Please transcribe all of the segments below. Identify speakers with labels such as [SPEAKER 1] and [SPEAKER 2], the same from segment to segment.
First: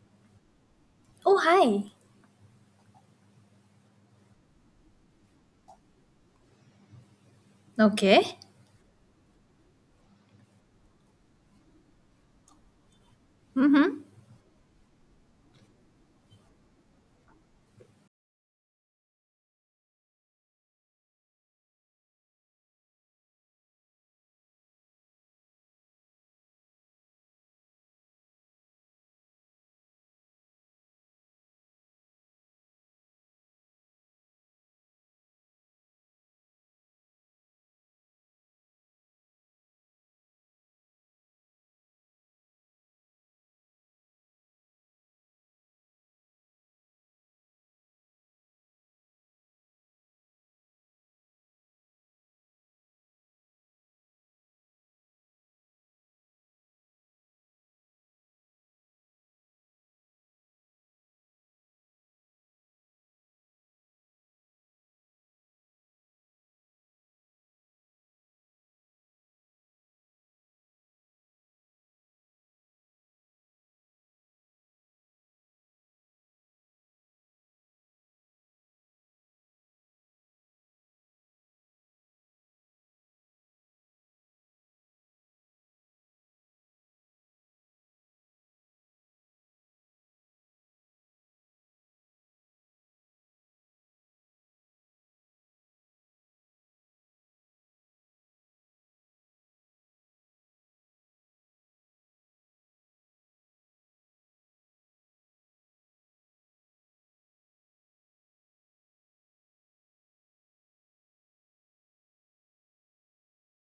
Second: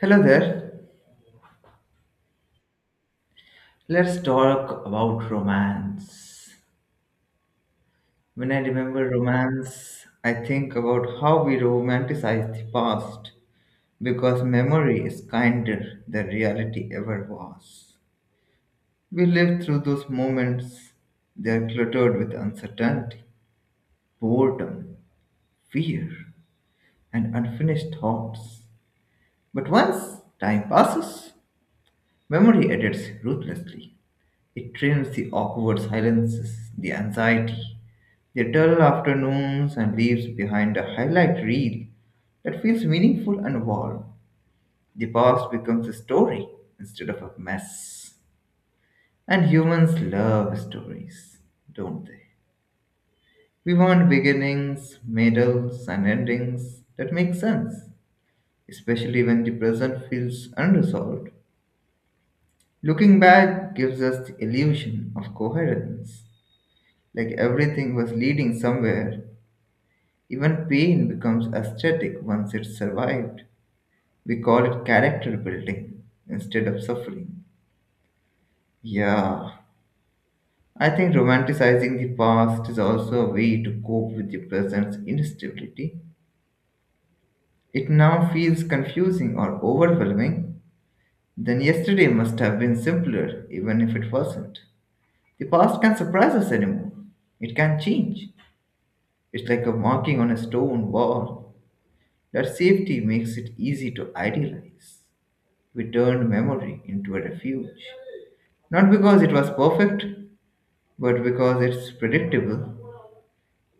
[SPEAKER 1] Hello there.
[SPEAKER 2] Oh, hi.
[SPEAKER 1] Let's talk about romance.
[SPEAKER 2] Okay.
[SPEAKER 1] When I remember romance, I think about how we romanticize the past
[SPEAKER 2] Mm-hmm.
[SPEAKER 1] because memory is kinder than reality ever was. We live through those moments, they are cluttered with uncertainty, boredom, fear, and unfinished thoughts. But once time passes, memory edits ruthlessly. It trims the awkward silences, the anxiety, their dull afternoons and leaves behind a highlight reel that feels meaningful and warm. The past becomes a story instead of a mess. And humans love stories, don't they? We want beginnings, middles, and endings that make sense, especially when the present feels unresolved. Looking back gives us the illusion of coherence, like everything was leading somewhere. Even pain becomes aesthetic once it's survived. We call it character building instead of suffering. Yeah, I think romanticizing the past is also a way to cope with the present's instability. It now feels confusing or overwhelming. Then yesterday must have been simpler, even if it wasn't. The past can surprise us anymore. It can change. It's like a marking on a stone wall. That safety makes it easy to idealize. We turned memory into a refuge. Not because it was perfect, but because it's predictable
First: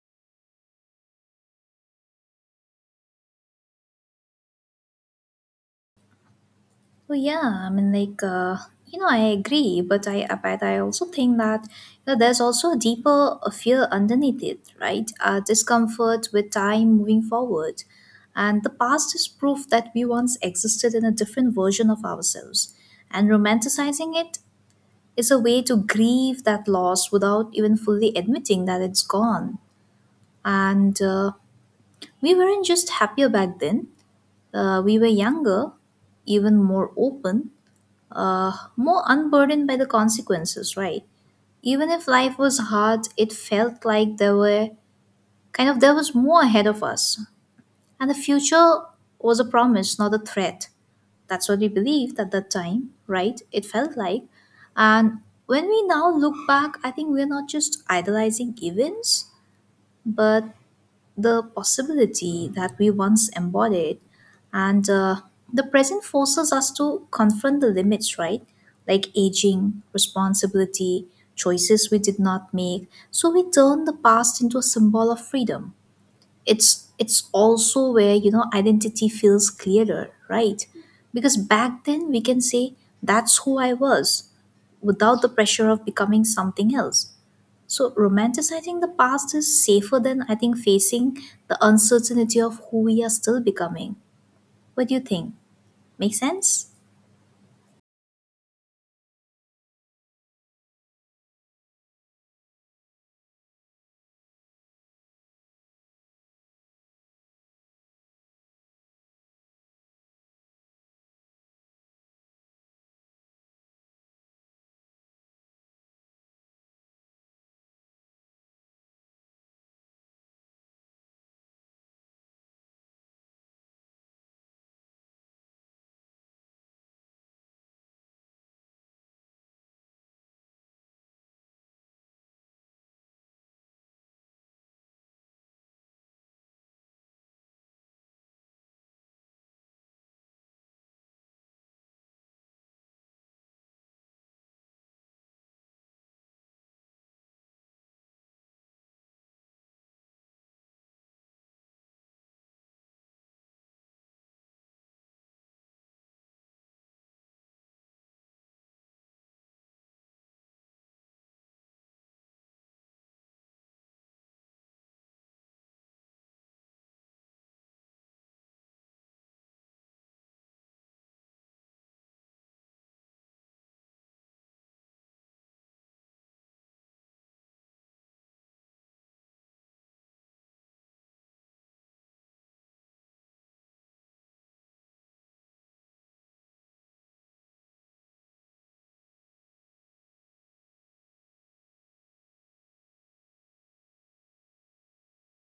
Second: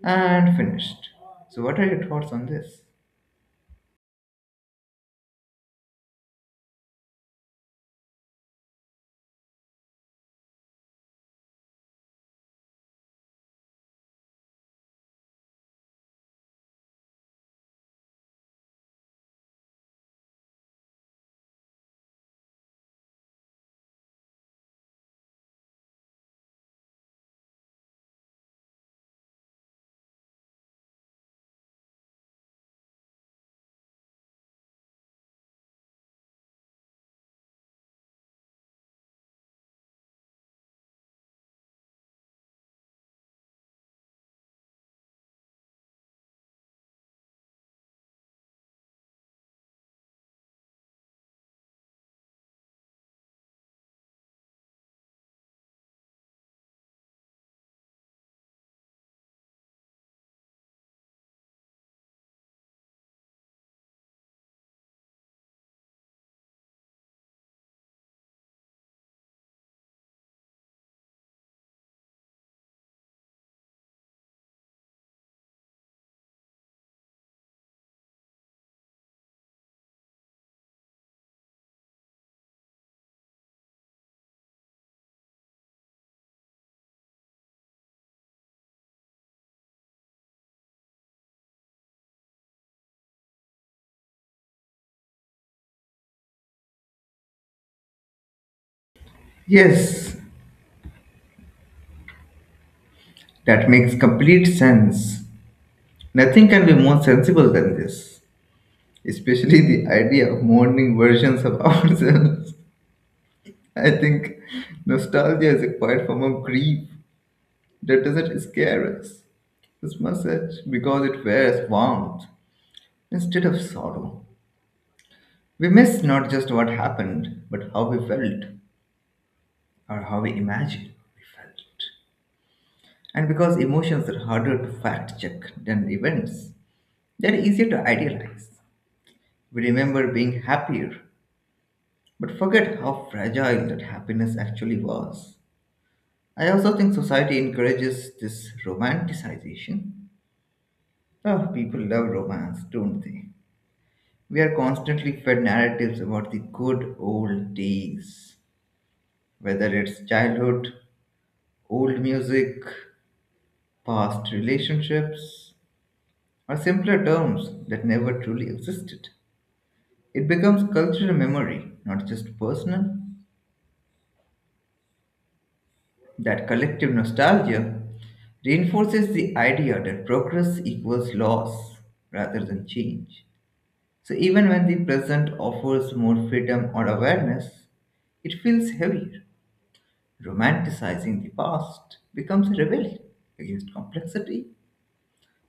[SPEAKER 1] and finished. So, what are your thoughts on this?
[SPEAKER 2] Oh, yeah. I agree, but I also think that there's also a deeper fear underneath it, right? Discomfort with time moving forward, and the past is proof that we once existed in a different version of ourselves, and romanticizing it is a way to grieve that loss without even fully admitting that it's gone. And We weren't just happier back then. We were younger, even more open, more unburdened by the consequences, right? Even if life was hard, it felt like there was more ahead of us, and the future was a promise, not a threat. That's what we believed at that time, right? It felt like, and When we now look back, I think we're not just idolizing events, but the possibility that we once embodied and The present forces us to confront the limits, right? Like aging, responsibility, choices we did not make. So we turn the past into a symbol of freedom. It's also where, identity feels clearer, right? Because back then we can say that's who I was without the pressure of becoming something else. So romanticizing the past is safer than, I think, facing the uncertainty of who we are still becoming. What do you think? Make sense?
[SPEAKER 1] Yes, that makes complete sense. Nothing can be more sensible than this, especially the idea of mourning versions of ourselves. I think nostalgia is a quiet form of grief that doesn't scare us as much as because it wears warmth instead of sorrow. We miss not just what happened, but how we felt or how we imagined we felt. And because emotions are harder to fact check than events, they're easier to idealize. We remember being happier, but forget how fragile that happiness actually was. I also think society encourages this romanticization. Oh, people love romance, don't they? We are constantly fed narratives about the good old days, whether it's childhood, old music, past relationships, or simpler terms that never truly existed. It becomes cultural memory, not just personal. That collective nostalgia reinforces the idea that progress equals loss rather than change. So even when the present offers more freedom or awareness, it feels heavier. Romanticizing the past becomes a rebellion against complexity.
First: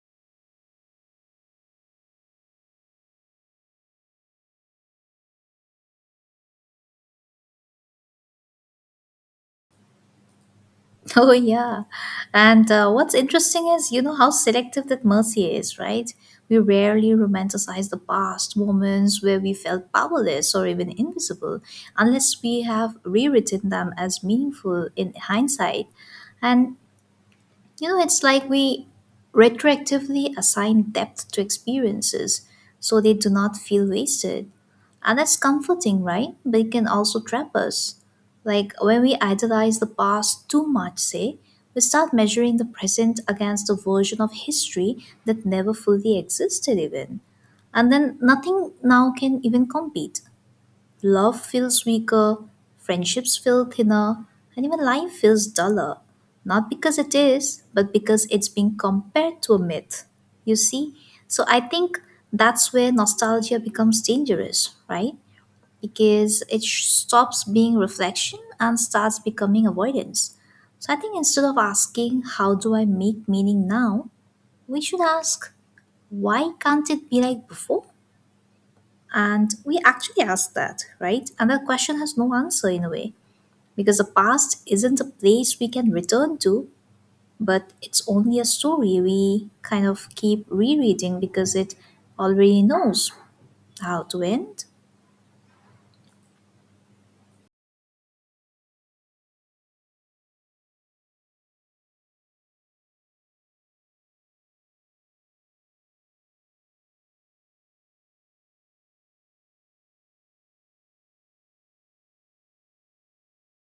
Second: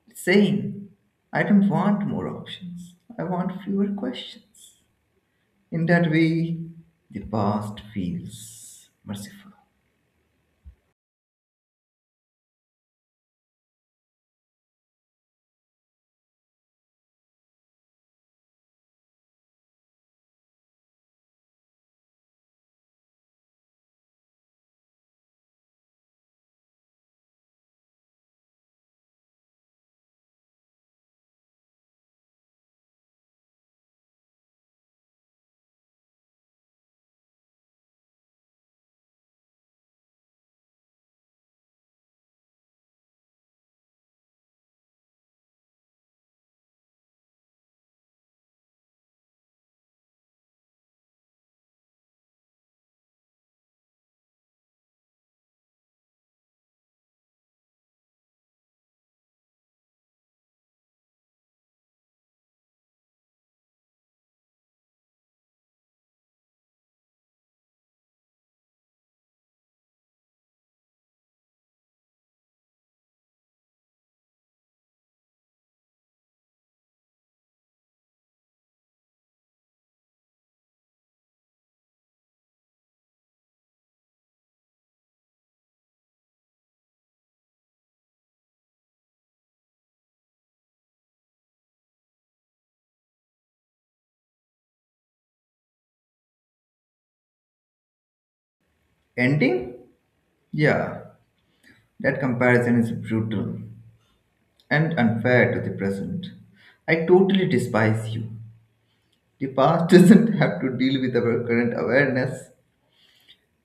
[SPEAKER 1] It's saying, I don't want more options, I want fewer questions. In that way, the past feels merciful.
[SPEAKER 2] Oh yeah. And What's interesting is, how selective that mercy is, right? We rarely romanticize the past moments where we felt powerless or even invisible unless we have rewritten them as meaningful in hindsight. And, you know, it's like we retroactively assign depth to experiences so they do not feel wasted. And that's comforting, right? But it can also trap us. Like, when we idolize the past too much, say, we start measuring the present against a version of history that never fully existed, even. And then nothing now can even compete. Love feels weaker, friendships feel thinner, and even life feels duller. Not because it is, but because it's being compared to a myth. You see? So I think that's where nostalgia becomes dangerous, right? Because it stops being reflection and starts becoming avoidance. So I think instead of asking, how do I make meaning now? We should ask, why can't it be like before? And we actually ask that, right? And that question has no answer, in a way, because the past isn't a place we can return to, but it's only a story we kind of keep rereading because it already knows how to end.
[SPEAKER 1] Ending? Yeah, that comparison is brutal and unfair to the present. I totally despise you. The past doesn't have to deal with our current awareness.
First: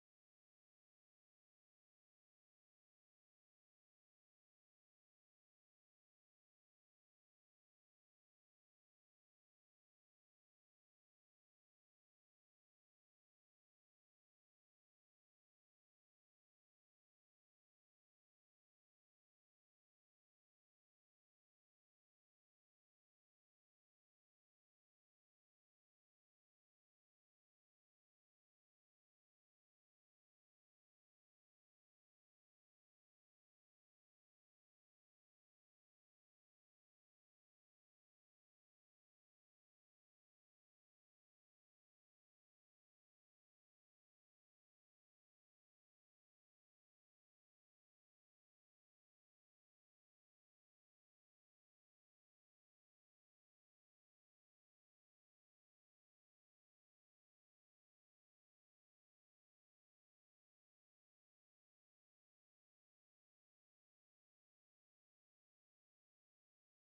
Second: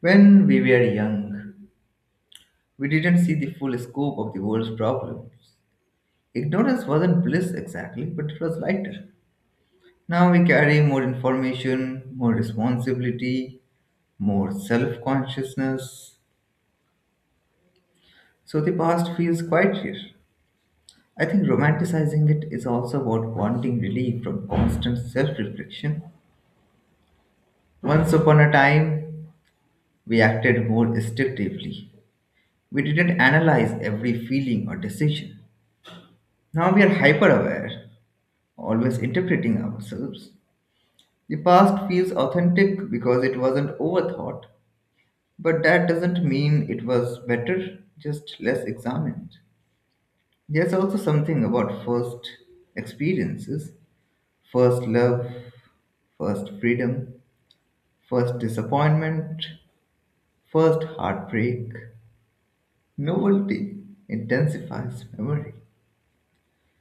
[SPEAKER 1] When we were young, we didn't see the full scope of the world's problems. Ignorance wasn't bliss exactly, but it was lighter. Now we carry more information, more responsibility, more self consciousness. So the past feels quite here. I think romanticizing it is also about wanting relief from constant self reflection. Once upon a time, we acted more instinctively. We didn't analyze every feeling or decision. Now we are hyper aware, always interpreting ourselves. The past feels authentic because it wasn't overthought, but that doesn't mean it was better, just less examined. There's also something about first experiences, first love, first freedom. First disappointment, first heartbreak. Novelty intensifies memory.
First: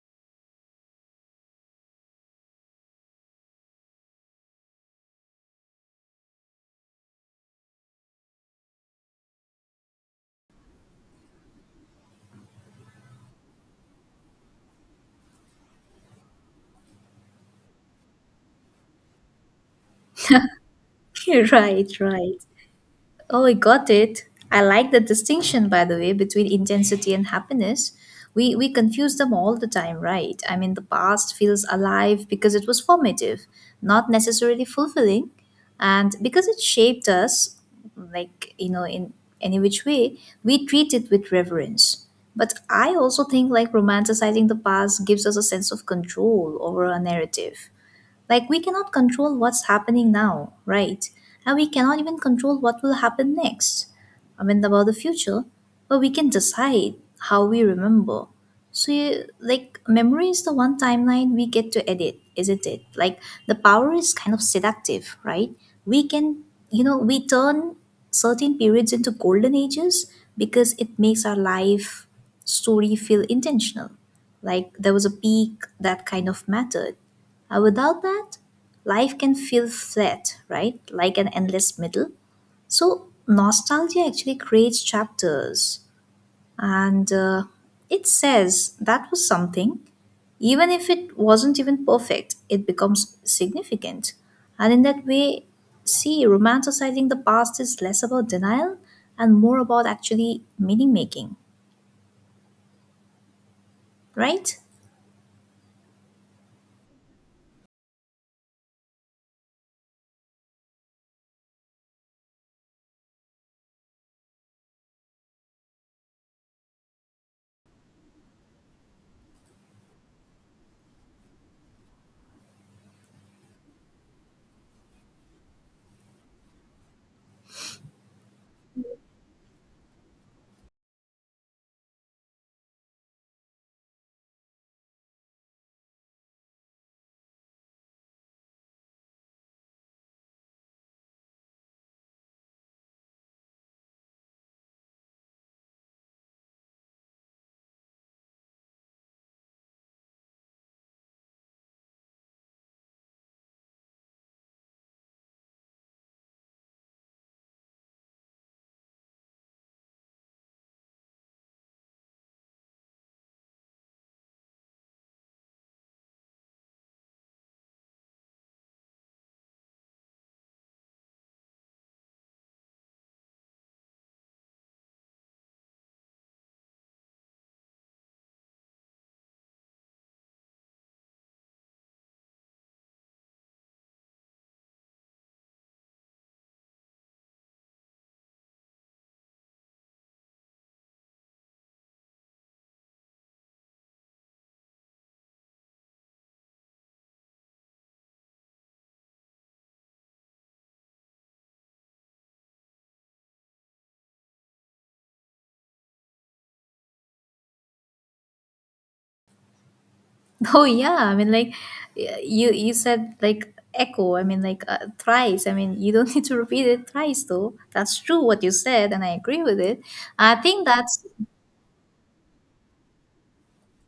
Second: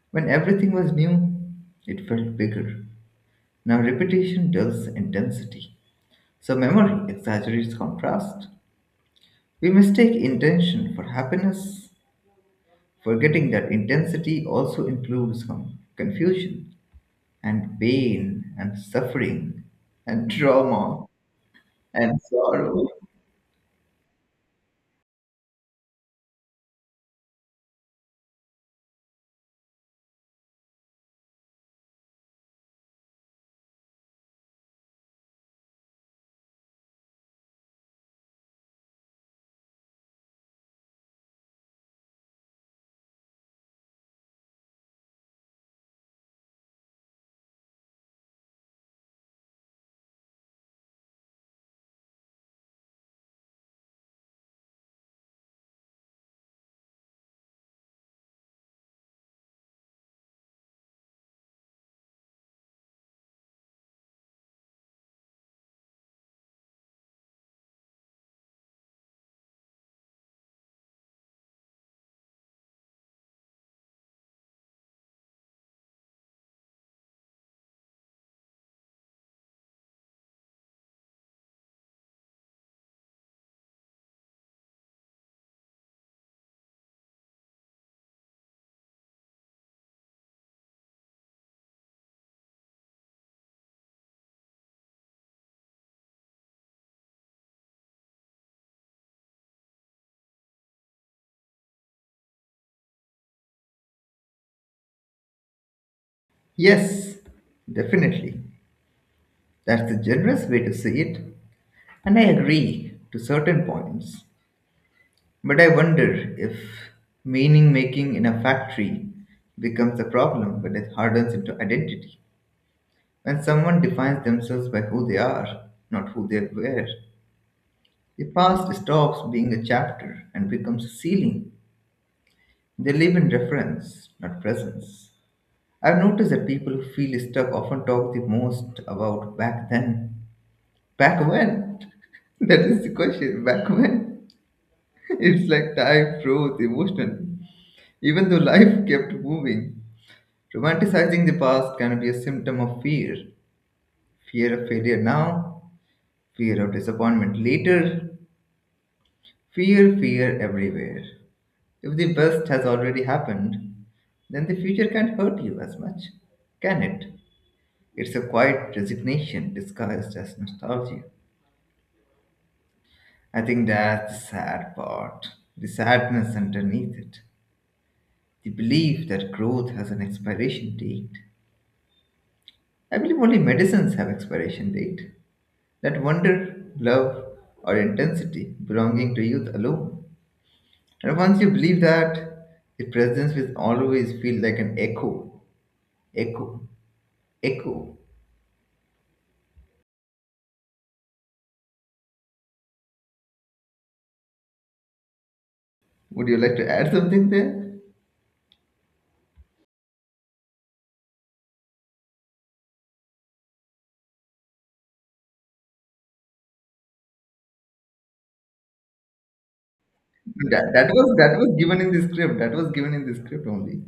[SPEAKER 1] When everything was new, it felt bigger. Now repetition dulls intensity. So memory exaggerates contrast. We mistake intention for happiness, forgetting that intensity also includes confusion and pain and suffering and trauma
[SPEAKER 2] Right,
[SPEAKER 1] and
[SPEAKER 2] right.
[SPEAKER 1] sorrow.
[SPEAKER 2] Oh, I got it. I like the distinction, by the way, between intensity and happiness. We confuse them all the time, right? I mean, the past feels alive because it was formative, not necessarily fulfilling. And because it shaped us, like, you know, in any which way, we treat it with reverence. But I also think, like, romanticizing the past gives us a sense of control over our narrative. Like, we cannot control what's happening now, right? And we cannot even control what will happen next, I mean, about the future, but we can decide how we remember. So, you, like, memory is the one timeline we get to edit, isn't it? Like, the power is kind of seductive, right? We can, you know, we turn certain periods into golden ages because it makes our life story feel intentional, like there was a peak that kind of mattered. Without that, life can feel flat, right? Like an endless middle. So, nostalgia actually creates chapters, and it says that was something. Even if it wasn't even perfect, it becomes significant. And in that way, see, romanticizing the past is less about denial and more about actually meaning making, right?
[SPEAKER 1] Yes, definitely. That's a generous way to see it, and I agree to certain points. But I wonder if meaning making in a factory becomes a problem when it hardens into identity. When someone defines themselves by who they are, not who they were, the past stops being a chapter and becomes a ceiling. They live in reference, not presence. I've noticed that people who feel stuck often talk the most about back then. Back when? That is the question. Back when? It's like time froze emotionally, even though life kept moving. Romanticizing the past can be a symptom of fear. Fear of failure now, fear of disappointment later, fear, fear everywhere. If the best has already happened, then the future can't hurt you as much, can it? It's a quiet resignation disguised as nostalgia. I think that's the sad part, the sadness underneath it, the belief that growth has an expiration date. I believe only medicines have expiration date. That wonder, love, or intensity belonging to youth alone. And once you believe that, the presence will always feel like an echo, echo, echo. Would you like to add something there?
[SPEAKER 2] Oh yeah, you said like echo. Thrice. I mean, you don't need to repeat it thrice though. That's true what you said, and I agree with it. I think
[SPEAKER 1] That
[SPEAKER 2] that's...
[SPEAKER 1] was that was given in the script. That was given in the script only.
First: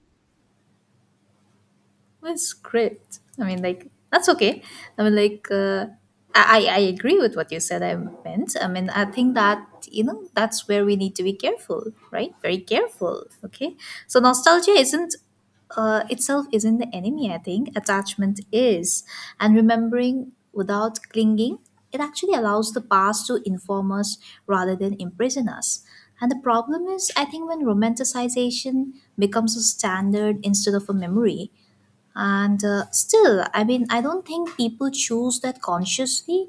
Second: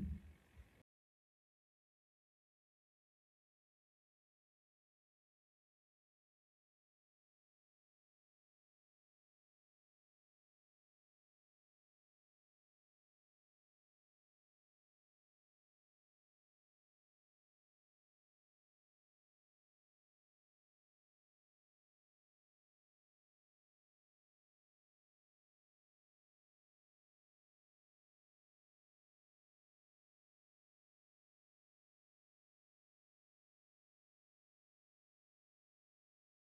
[SPEAKER 2] That's great. I mean, like, that's okay. I mean, like uh, I agree with what you said. I mean, I think that, you know, that's where we need to be careful, right? Very careful. Okay. So nostalgia isn't, itself isn't the enemy. I think attachment is, and remembering without clinging, it actually allows the past to inform us rather than imprison us. And the problem is, I think, when romanticization becomes a standard instead of a memory, and still I mean, I don't think people choose that consciously.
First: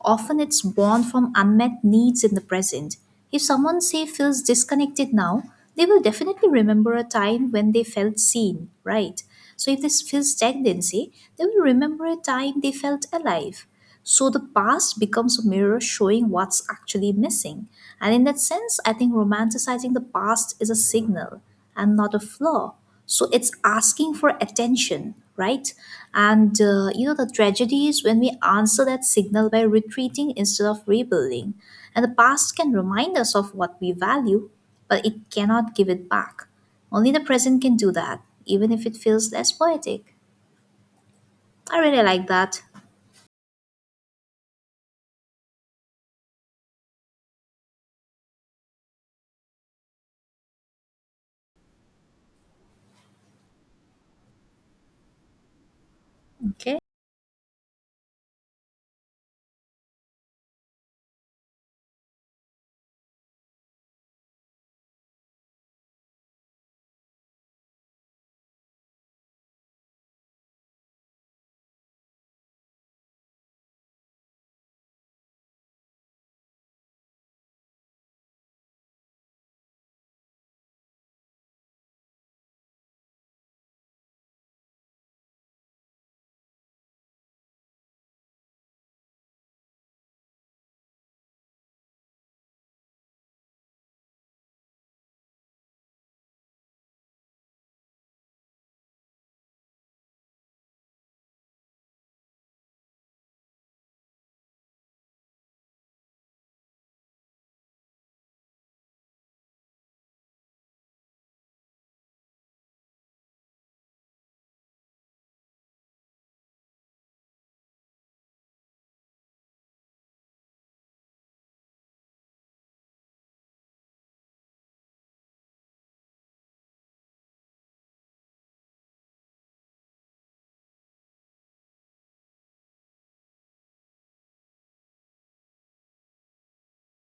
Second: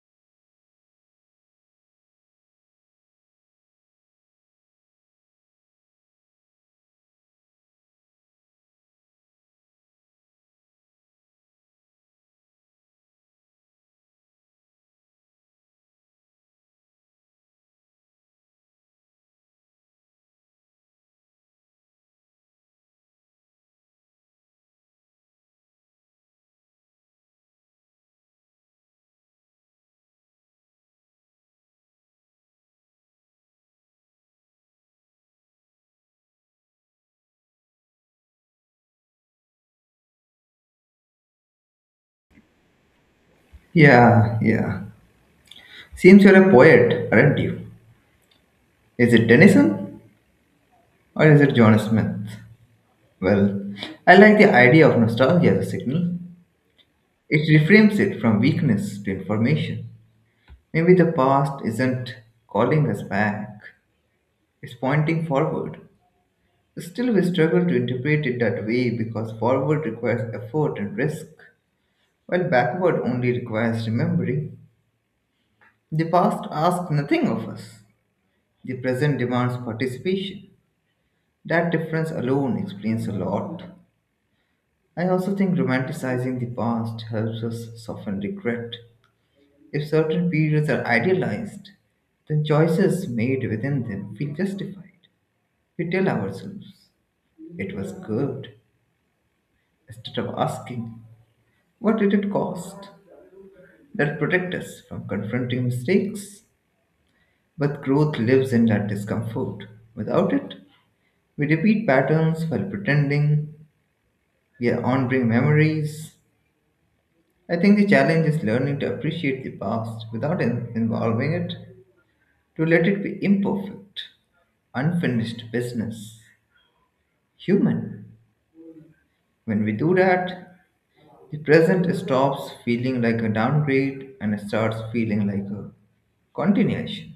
[SPEAKER 2] Often it's born from unmet needs in the present. If someone, say, feels disconnected now, they will definitely remember a time when they felt seen, right? So if this feels stagnancy, they will remember a time they felt alive. So the past becomes a mirror showing what's actually missing. And in that sense, I think romanticizing the past is a signal and not a flaw. So it's asking for attention, right? And The tragedy is when we answer that signal by retreating instead of rebuilding. And the past can remind us of what we value, but it cannot give it back. Only the present can do that, even if it feels less poetic. I really like that.
[SPEAKER 1] Yeah, yeah. Seems you're a poet, aren't you? Is it Tennyson or is it John Smith? Well, I like the idea of nostalgia as a signal.
[SPEAKER 2] Okay.
[SPEAKER 1] It reframes it from weakness to information. Maybe the past isn't calling us back, it's pointing forward. Still, we struggle to interpret it that way because forward requires effort and risk, while backward only requires remembering. The past asks nothing of us, the present demands participation. That difference alone explains a lot. I also think romanticizing the past helps us soften regret. If certain periods are idealized, then choices made within them feel justified. We tell ourselves, it was good, instead of asking, what did it cost? That protect us from confronting mistakes. But growth lives in that discomfort. Without it, we repeat patterns while pretending we are honoring memories. I think the challenge is learning to appreciate the past without involving it to let it be imperfect, unfinished business, human. When we do that, the present stops feeling like a downgrade and starts feeling like a continuation.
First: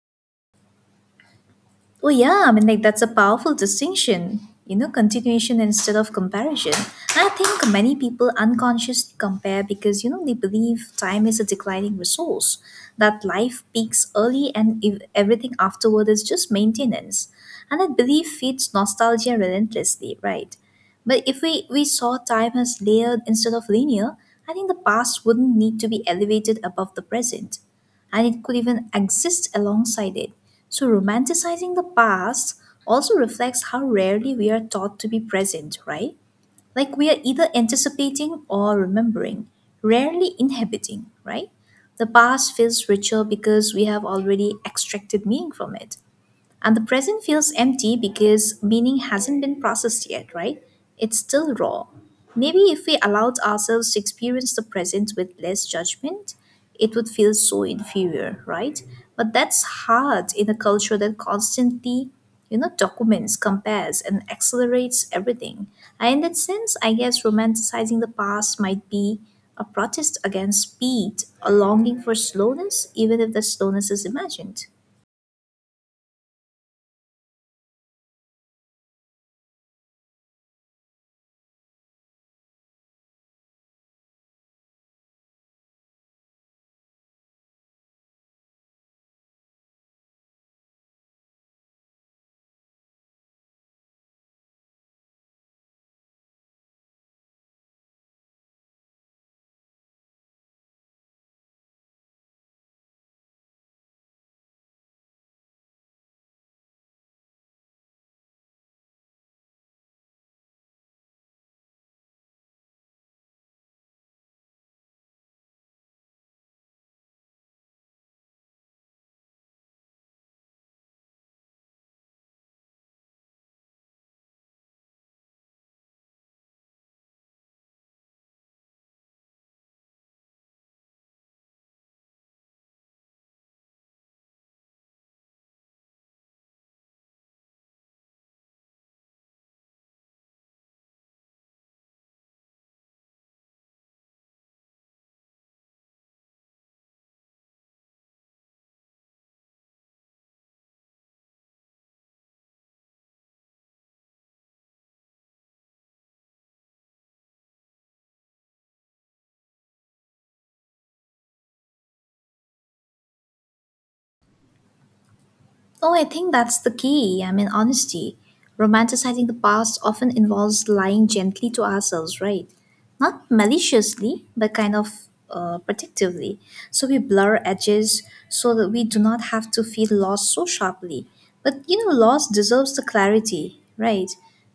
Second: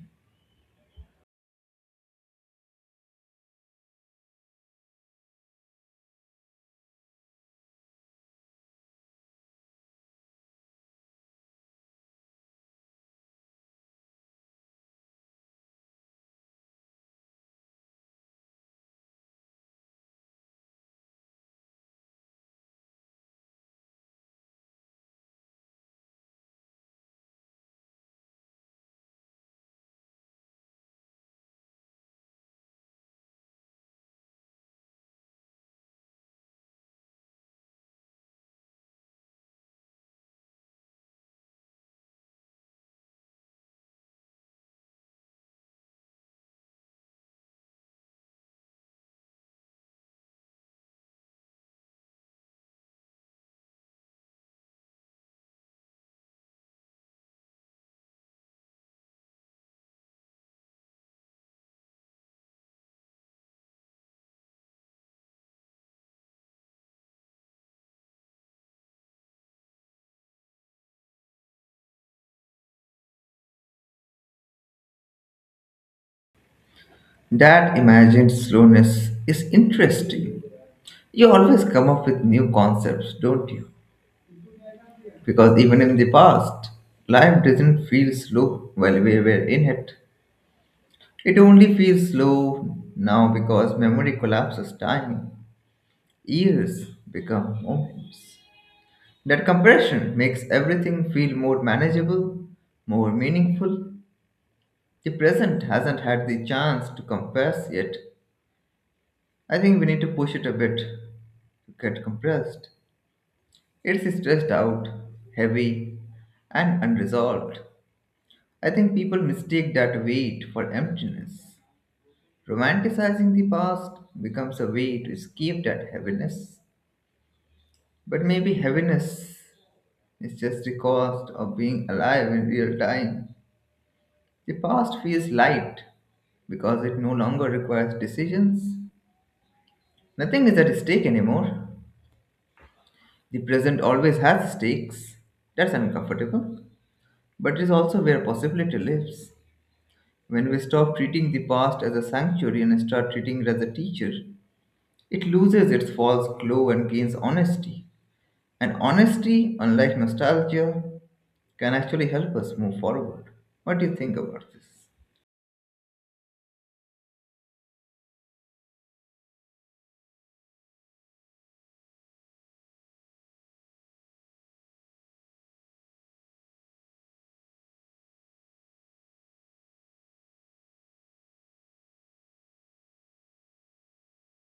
[SPEAKER 2] Well, yeah, I mean, like, that's a powerful distinction, you know, continuation instead of comparison. And I think many people unconsciously compare because, you know, they believe time is a declining resource, that life peaks early and everything afterward is just maintenance. And that belief feeds nostalgia relentlessly, right? But if we saw time as layered instead of linear, I think the past wouldn't need to be elevated above the present, and it could even exist alongside it. So, romanticizing the past also reflects how rarely we are taught to be present, right? Like, we are either anticipating or remembering, rarely inhabiting, right? The past feels richer because we have already extracted meaning from it. And the present feels empty because meaning hasn't been processed yet, right? It's still raw. Maybe if we allowed ourselves to experience the present with less judgment, it would feel so inferior, right? But that's hard in a culture that constantly, you know, documents, compares, and accelerates everything. And in that sense, I guess romanticizing the past might be a protest against speed, a longing for slowness, even if the slowness is imagined.
[SPEAKER 1] That imagined slowness is interesting. You always come up with new concepts, don't you? Because even in the past, life did not feel slow while we were in it. It only feels slow now because memory collapses time. Years become moments. That compression makes everything feel more manageable, more meaningful. The present hasn't had the chance to compress yet. I think we need to push it a bit to get compressed. It's stressed out, heavy, and unresolved. I think people mistake that weight for emptiness. Romanticizing the past becomes a way to escape that heaviness. But maybe heaviness it's just the cost of being alive in real time. The past feels light because it no longer requires decisions. Nothing is at stake anymore. The present always has stakes. That's uncomfortable. But it is also where possibility lives. When we stop treating the past as a sanctuary and start treating it as a teacher, it loses its false glow and gains honesty. And honesty, unlike nostalgia, can actually help us move forward. What do you think about this?
[SPEAKER 2] Oh, I think that's the key. I mean, honesty. Romanticizing the past often involves lying gently to ourselves, right? Not maliciously, but kind of, protectively. So we blur edges so that we do not have to feel lost so sharply. But you know, loss deserves the clarity, right?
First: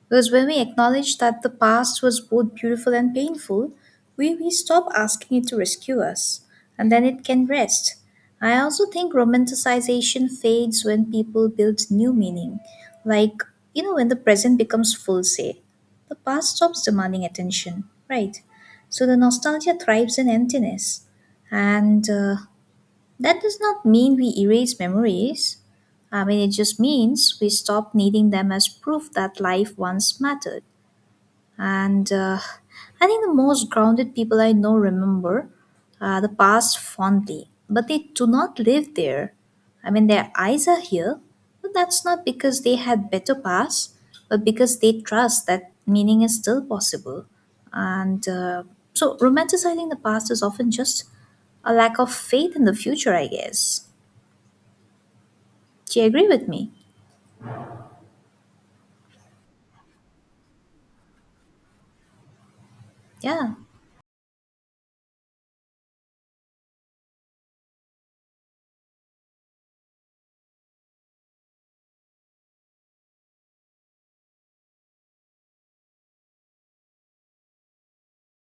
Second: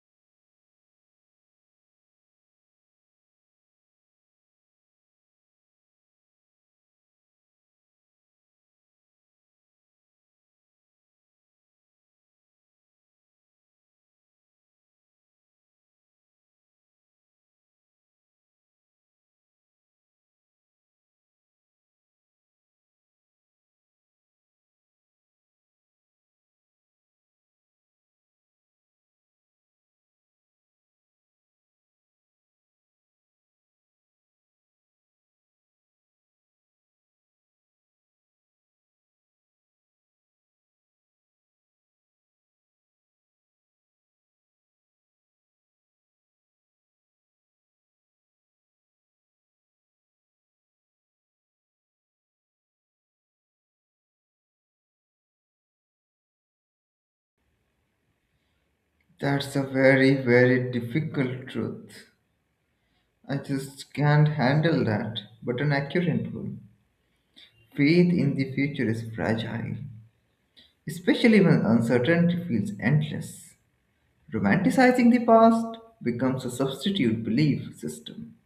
[SPEAKER 2] Because when we acknowledge that the past was both beautiful and painful, we stop asking it to rescue us, and then it can rest. I also think romanticization fades when people build new meaning. Like, you know, when the present becomes full, say, the past stops demanding attention, right? So the nostalgia thrives in emptiness. And That does not mean we erase memories. I mean, it just means we stop needing them as proof that life once mattered, and I think the most grounded people I know remember the past fondly, but they do not live there. I mean, their eyes are here, but that's not because they had better past, but because they trust that meaning is still possible. And So, romanticizing the past is often just a lack of faith in the future, I guess. Do you agree with me?
[SPEAKER 1] That's a very, very difficult truth. I
[SPEAKER 2] Yeah.
[SPEAKER 1] just can't handle that. But an accurate one. Faith in the future is fragile, especially when uncertainty feels endless. Romanticizing the past becomes a substitute belief system.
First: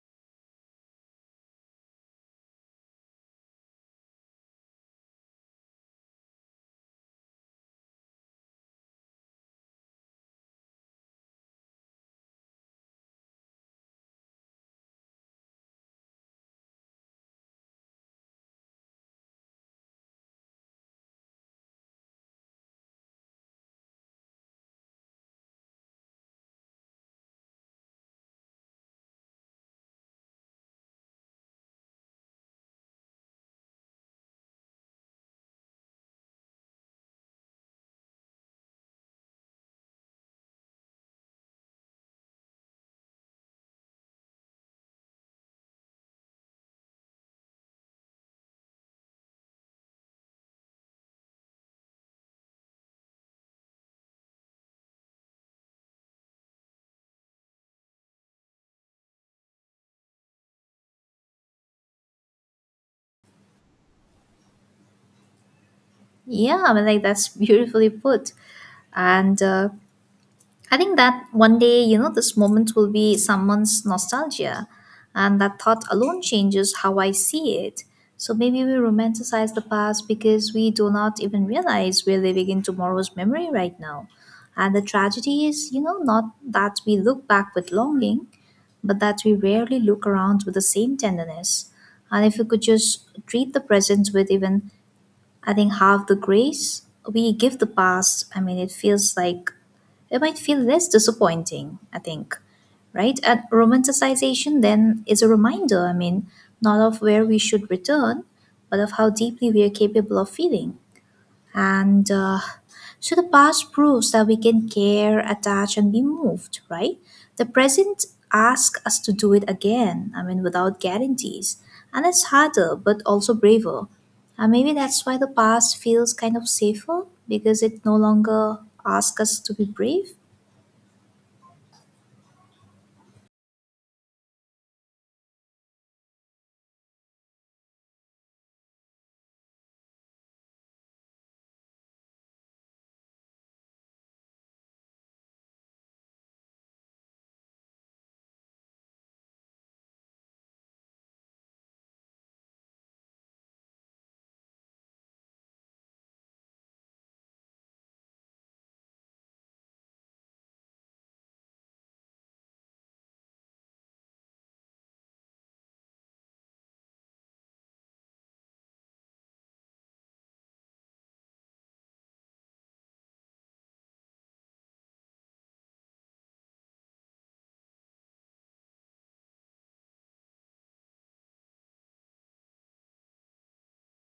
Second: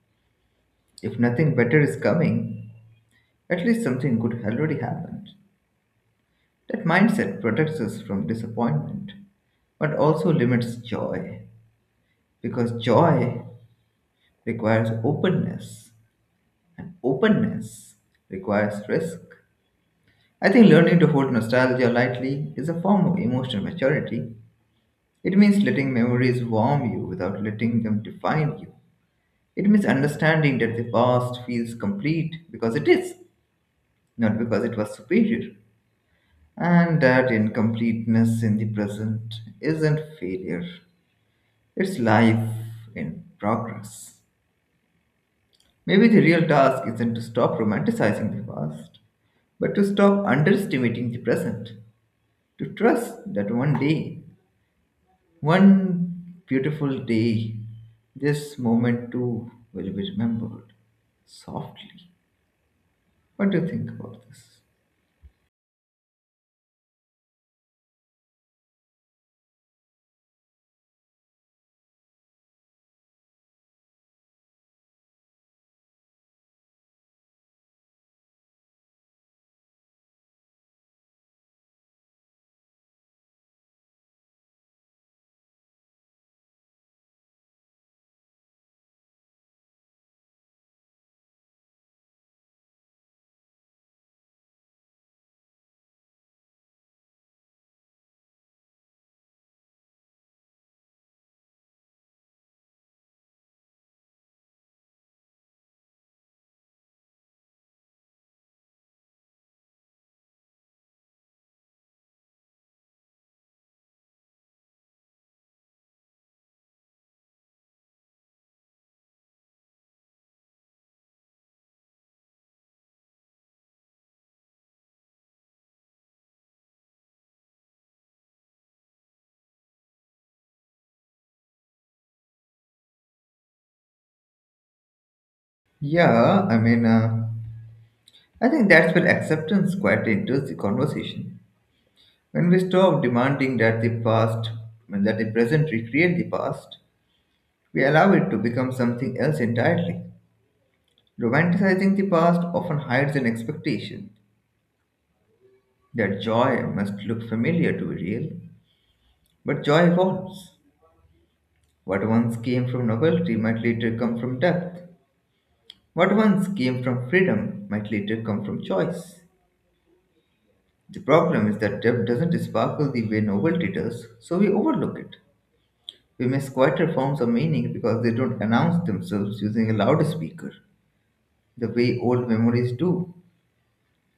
[SPEAKER 1] If nothing better is coming, at least something good already happened. That mindset protects us from disappointment, but also limits joy, because joy requires openness. And openness requires risk. I think learning to hold nostalgia lightly is a form of emotional maturity. It means letting memories warm you without letting them define you. It means understanding that the past feels complete because it is, not because it was superior. And that incompleteness in the present isn't failure, it's life in progress. Maybe the real task isn't to stop romanticizing the past, but to stop underestimating the present, to trust that one day, one beautiful day, this moment too will be remembered softly. What do you think about this?
[SPEAKER 2] Yeah, I mean, like, that's beautifully put. And I think that one day, you know, this moment will be someone's nostalgia, and that thought alone changes how I see it. So maybe we romanticize the past because we do not even realize we're living in tomorrow's memory right now. And the tragedy is, you know, not that we look back with longing, but that we rarely look around with the same tenderness. And if we could just treat the present with even, I think, half the grace we give the past, I mean, it feels like it might feel less disappointing, I think, right? And romanticization then is a reminder, I mean, not of where we should return, but of how deeply we are capable of feeling. And So the past proves that we can care, attach, and be moved, right? The present asks us to do it again, I mean, without guarantees. And it's harder, but also braver. And maybe that's why the past feels kind of safer, because it no longer asks us to be brave.
[SPEAKER 1] Yeah, I mean, I think that's where acceptance quite enters the conversation. When we stop demanding that the present recreate the past, we allow it to become something else entirely. Romanticizing the past often hides an expectation that joy must look familiar to be real. But joy evolves. What once came from novelty might later come from depth. What once came from freedom might later come from choice. The problem is that depth doesn't sparkle the way novelty does, so we overlook it. We miss quieter forms of meaning because they don't announce themselves using a loudspeaker, the way old memories do.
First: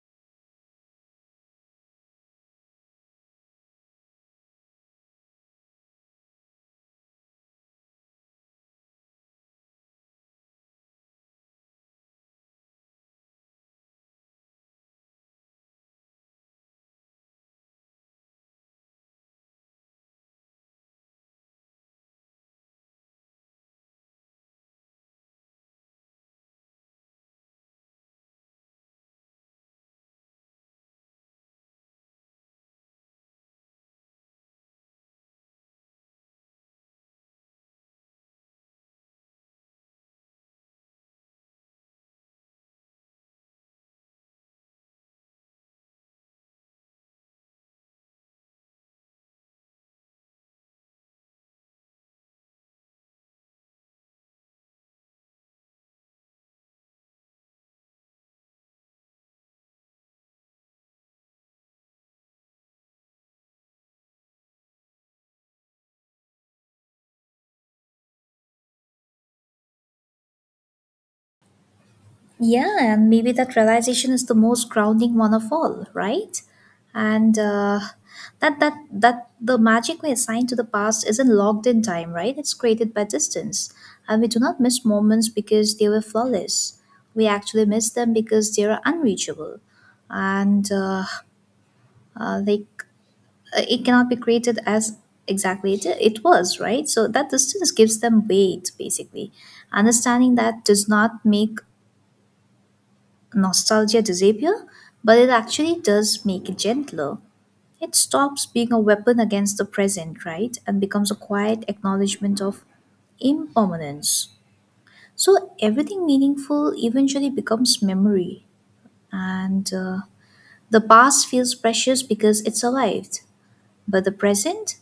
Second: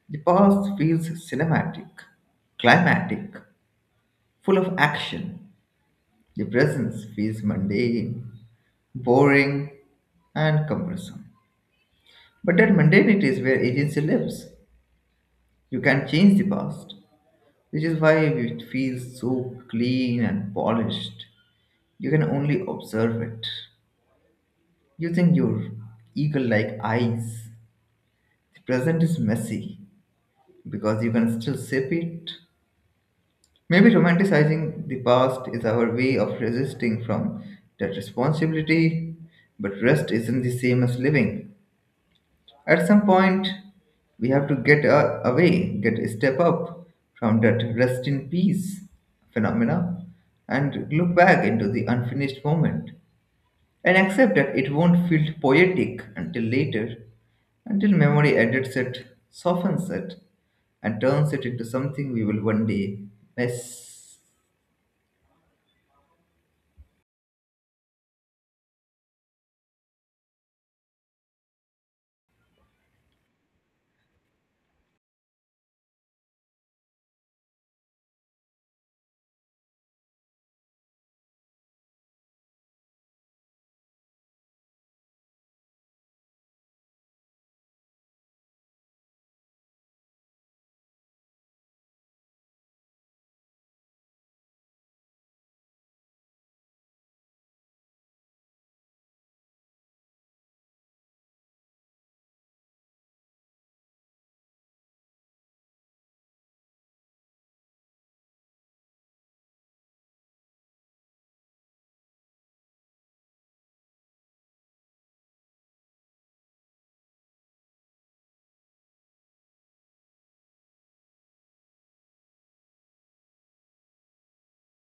[SPEAKER 1] The past feels cinematic, climatic, full of action. The present feels mundane, boring, and cumbersome. But that mundanity is where agency lives. You can change the past, which is why it feels so clean and polished. You can only observe it using your eagle like eyes. The present is messy because you can still sip it. Maybe romanticizing the past is our way of resisting from that responsibility, but rest isn't the same as living. At some point, we have to get a step up from that rest in peace phenomena and look back into the unfinished moment and accept that it won't feel poetic until later, until memory edits it, softens it, and turns it into something we will one day miss.
[SPEAKER 2] Yeah, and maybe that realization is the most grounding one of all, right? And That that the magic we assign to the past isn't locked in time, right? It's created by distance, and we do not miss moments because they were flawless. We actually miss them because they are unreachable, and uh, like it cannot be created as exactly it was, right? So that distance gives them weight, basically. Understanding that does not make nostalgia disappear, but it actually does make it gentler. It stops being a weapon against the present, right? And becomes a quiet acknowledgement of impermanence. So everything meaningful eventually becomes memory, and the past feels precious because it survived, but the present,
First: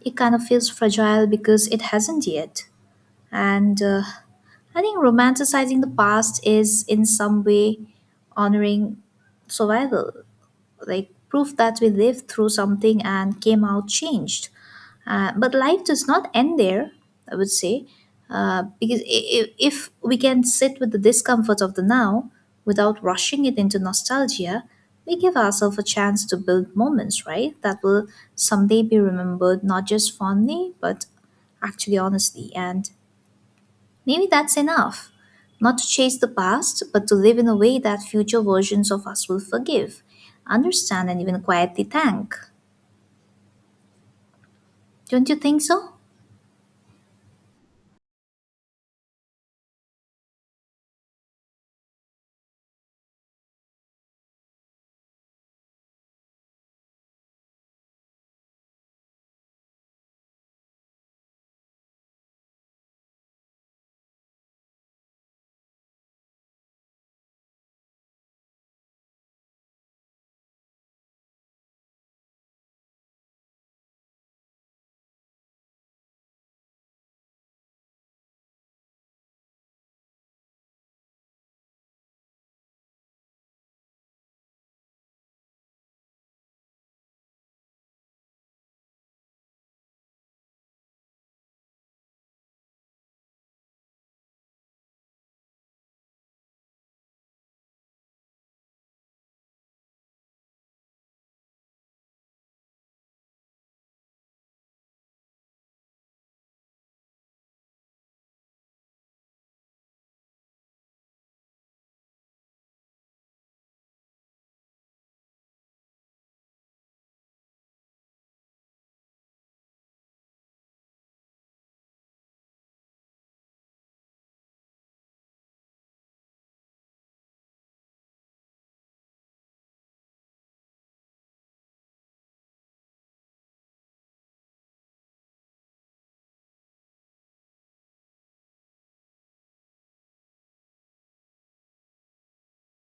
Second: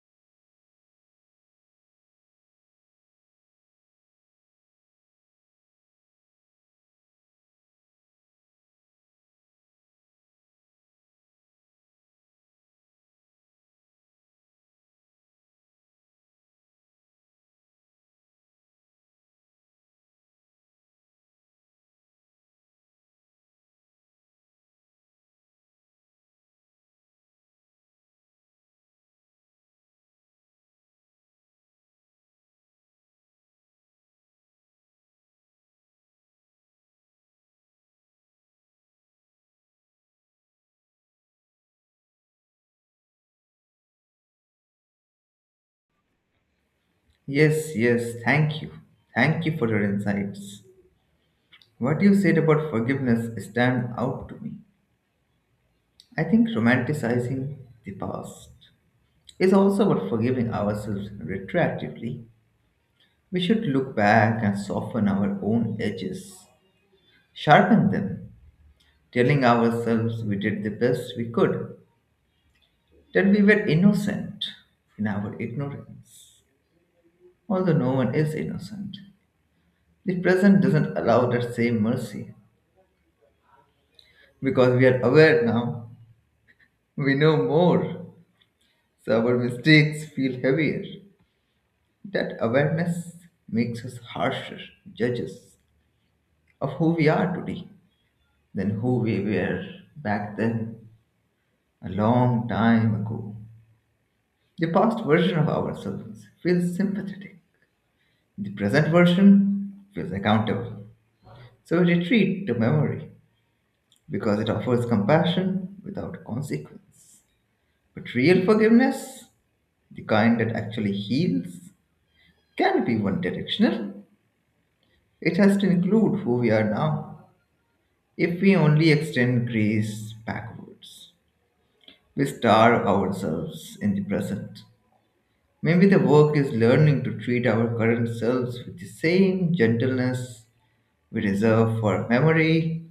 [SPEAKER 2] it kind of feels fragile because it hasn't yet. And I think romanticizing the past is in some way honoring survival, like proof that we lived through something and came out changed. But life does not end there, I would say, because if we can sit with the discomfort of the now without rushing it into nostalgia, we give ourselves a chance to build moments, right? That will someday be remembered not just fondly, but actually honestly. And maybe that's enough. Not to chase the past, but to live in a way that future versions of us will forgive, understand, and even quietly thank. Don't you think so?
[SPEAKER 1] Yes, yes, thank you. Thank you for your insights. What you said about forgiveness stand out to me. I think romanticizing the past is also about forgiving ourselves retroactively. We should look back and soften our own edges, sharpen them, telling ourselves we did the best we could, that we were innocent in our ignorance. Although no one is innocent, the present doesn't allow that same mercy because we are aware now, we know more, so our mistakes feel heavier. That awareness makes us harsher judges of who we are today than who we were back then a long time ago. The past version of ourselves feels sympathetic, the present version feels accountable. So we retreat to memory because it offers compassion without consequence. But real forgiveness, the kind that actually heals, can be one directional. It has to include who we are now. If we only extend grace backwards, we starve ourselves in the present. Maybe the work is learning to treat our current selves with the same gentleness we reserve for memory,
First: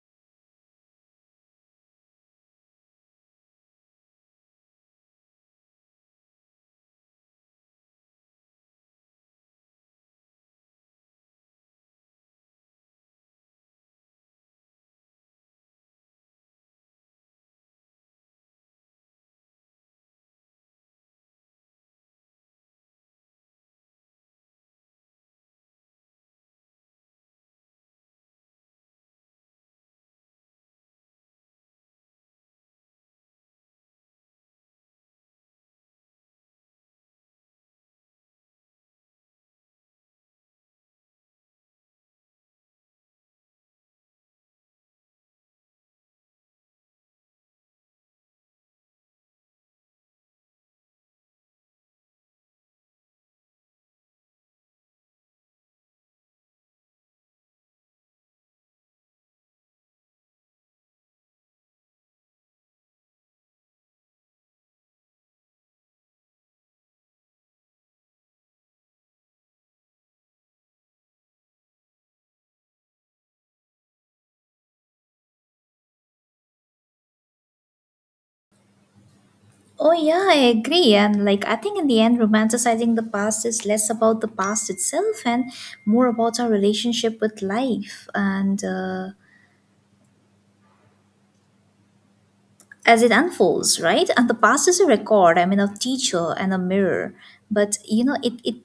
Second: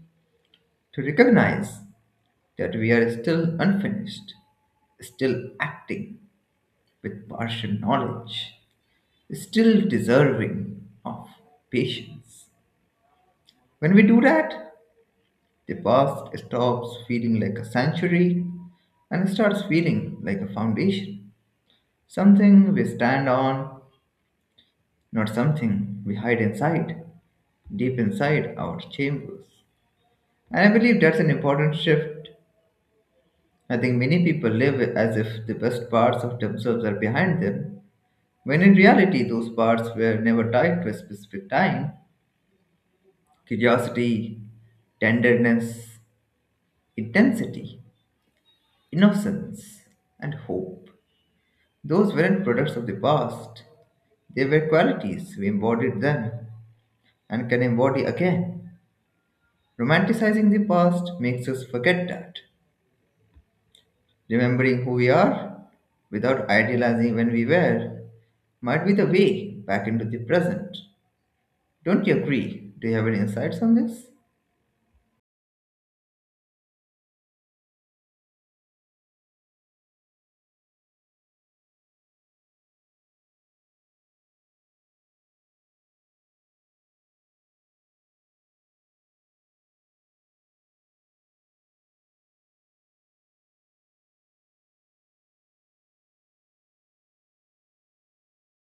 [SPEAKER 1] to recognize that we are still unfinished, still acting with partial knowledge, still deserving of patience. When we do that, the past stops feeling like a sanctuary and starts feeling like a foundation, something we stand on, not something we hide inside, deep inside our chambers. And I believe that's an important shift. I think many people live as if the best parts of themselves are behind them, when in reality, those parts were never tied to a specific time. Curiosity, tenderness, intensity, innocence, and hope. Those weren't products of the past. They were qualities. We embodied them and can embody again. Romanticizing the past makes us forget that. Remembering who we are without idealizing when we were might be the way back into the present. Don't you agree? Do you have any insights on this?
[SPEAKER 2] Oh, yeah, I agree. And like, I think in the end, romanticizing the past is less about the past itself and more about our relationship with life and as it unfolds, right? And the past is a record, I mean, a teacher and a mirror. But, you know, it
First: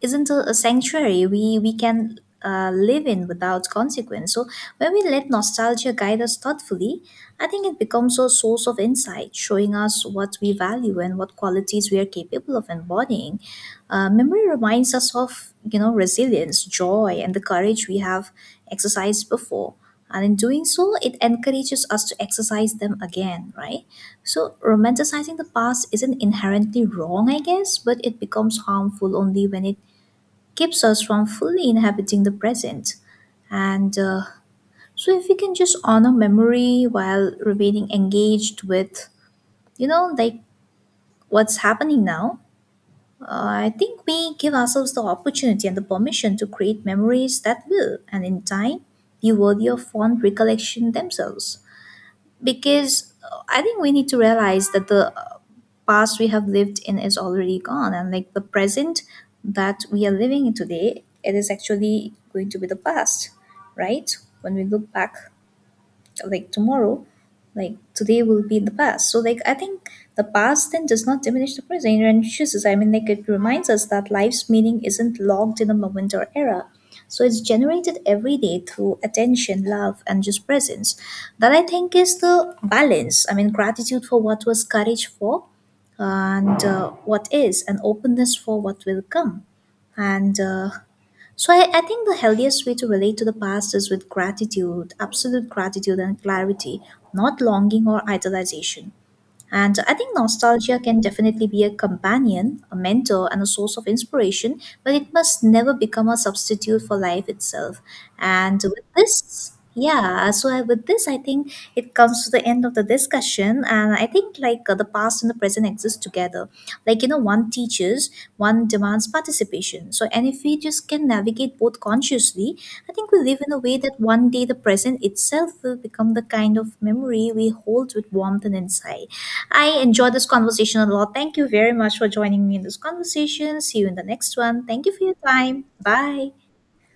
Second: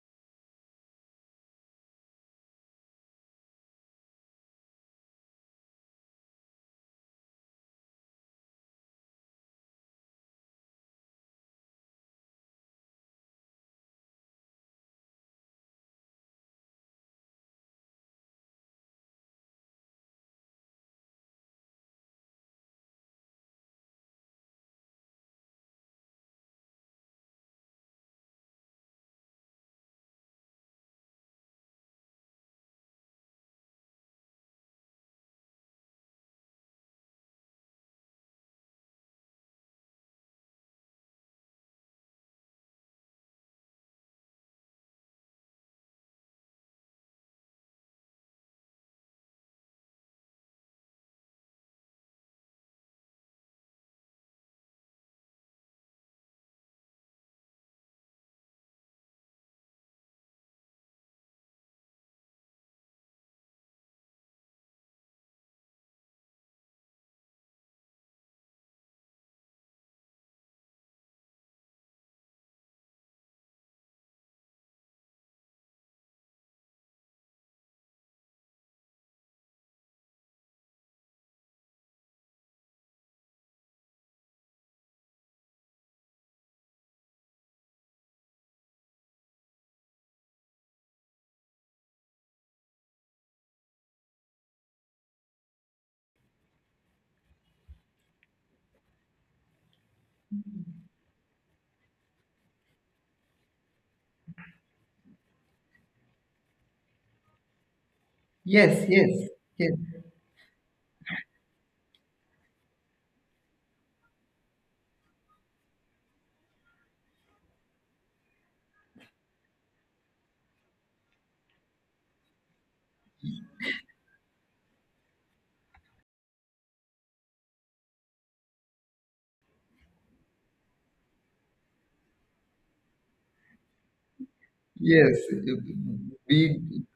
[SPEAKER 2] isn't a sanctuary we can live in without consequence. So when we let nostalgia guide us thoughtfully, I think it becomes a source of insight, showing us what we value and what qualities we are capable of embodying. Memory reminds us of, you know, resilience, joy, and the courage we have exercised before, and in doing so it encourages us to exercise them again, right? So romanticizing the past isn't inherently wrong, I guess, but it becomes harmful only when it keeps us from fully inhabiting the present. And So if we can just honor memory while remaining engaged with, you know, like, what's happening now, I think we give ourselves the opportunity and the permission to create memories that will, and in time, be worthy of fond recollection themselves. Because I think we need to realize that the past we have lived in is already gone, and like the present that we are living in today, it is actually going to be the past, right? When we look back, like tomorrow, like today will be in the past. So like, I think the past then does not diminish the present and chooses, I mean, like, it reminds us that life's meaning isn't locked in a moment or era, so it's generated every day through attention, love, and just presence. That, I think, is the balance, I mean, gratitude for what was, courage for and what is, and openness for what will come. And So I think the healthiest way to relate to the past is with gratitude, absolute gratitude and clarity, not longing or idolization. And I think nostalgia can definitely be a companion, a mentor, and a source of inspiration, but it must never become a substitute for life itself. And with
[SPEAKER 1] Yes, yes,
[SPEAKER 2] this,
[SPEAKER 1] yes,
[SPEAKER 2] yeah, so with this, I think it comes to the end of the discussion. And I think like the past and the present exist together. Like, you know, one teaches features, one demands participation. So, and if we just can navigate both consciously. I think we live in a way that one day the present itself will become the kind of memory we hold with warmth and insight. I enjoyed this conversation a lot. Thank you very much for joining me in this conversation. See you in the next one. Thank you for your
[SPEAKER 1] yes.
[SPEAKER 2] time. Bye.
[SPEAKER 1] We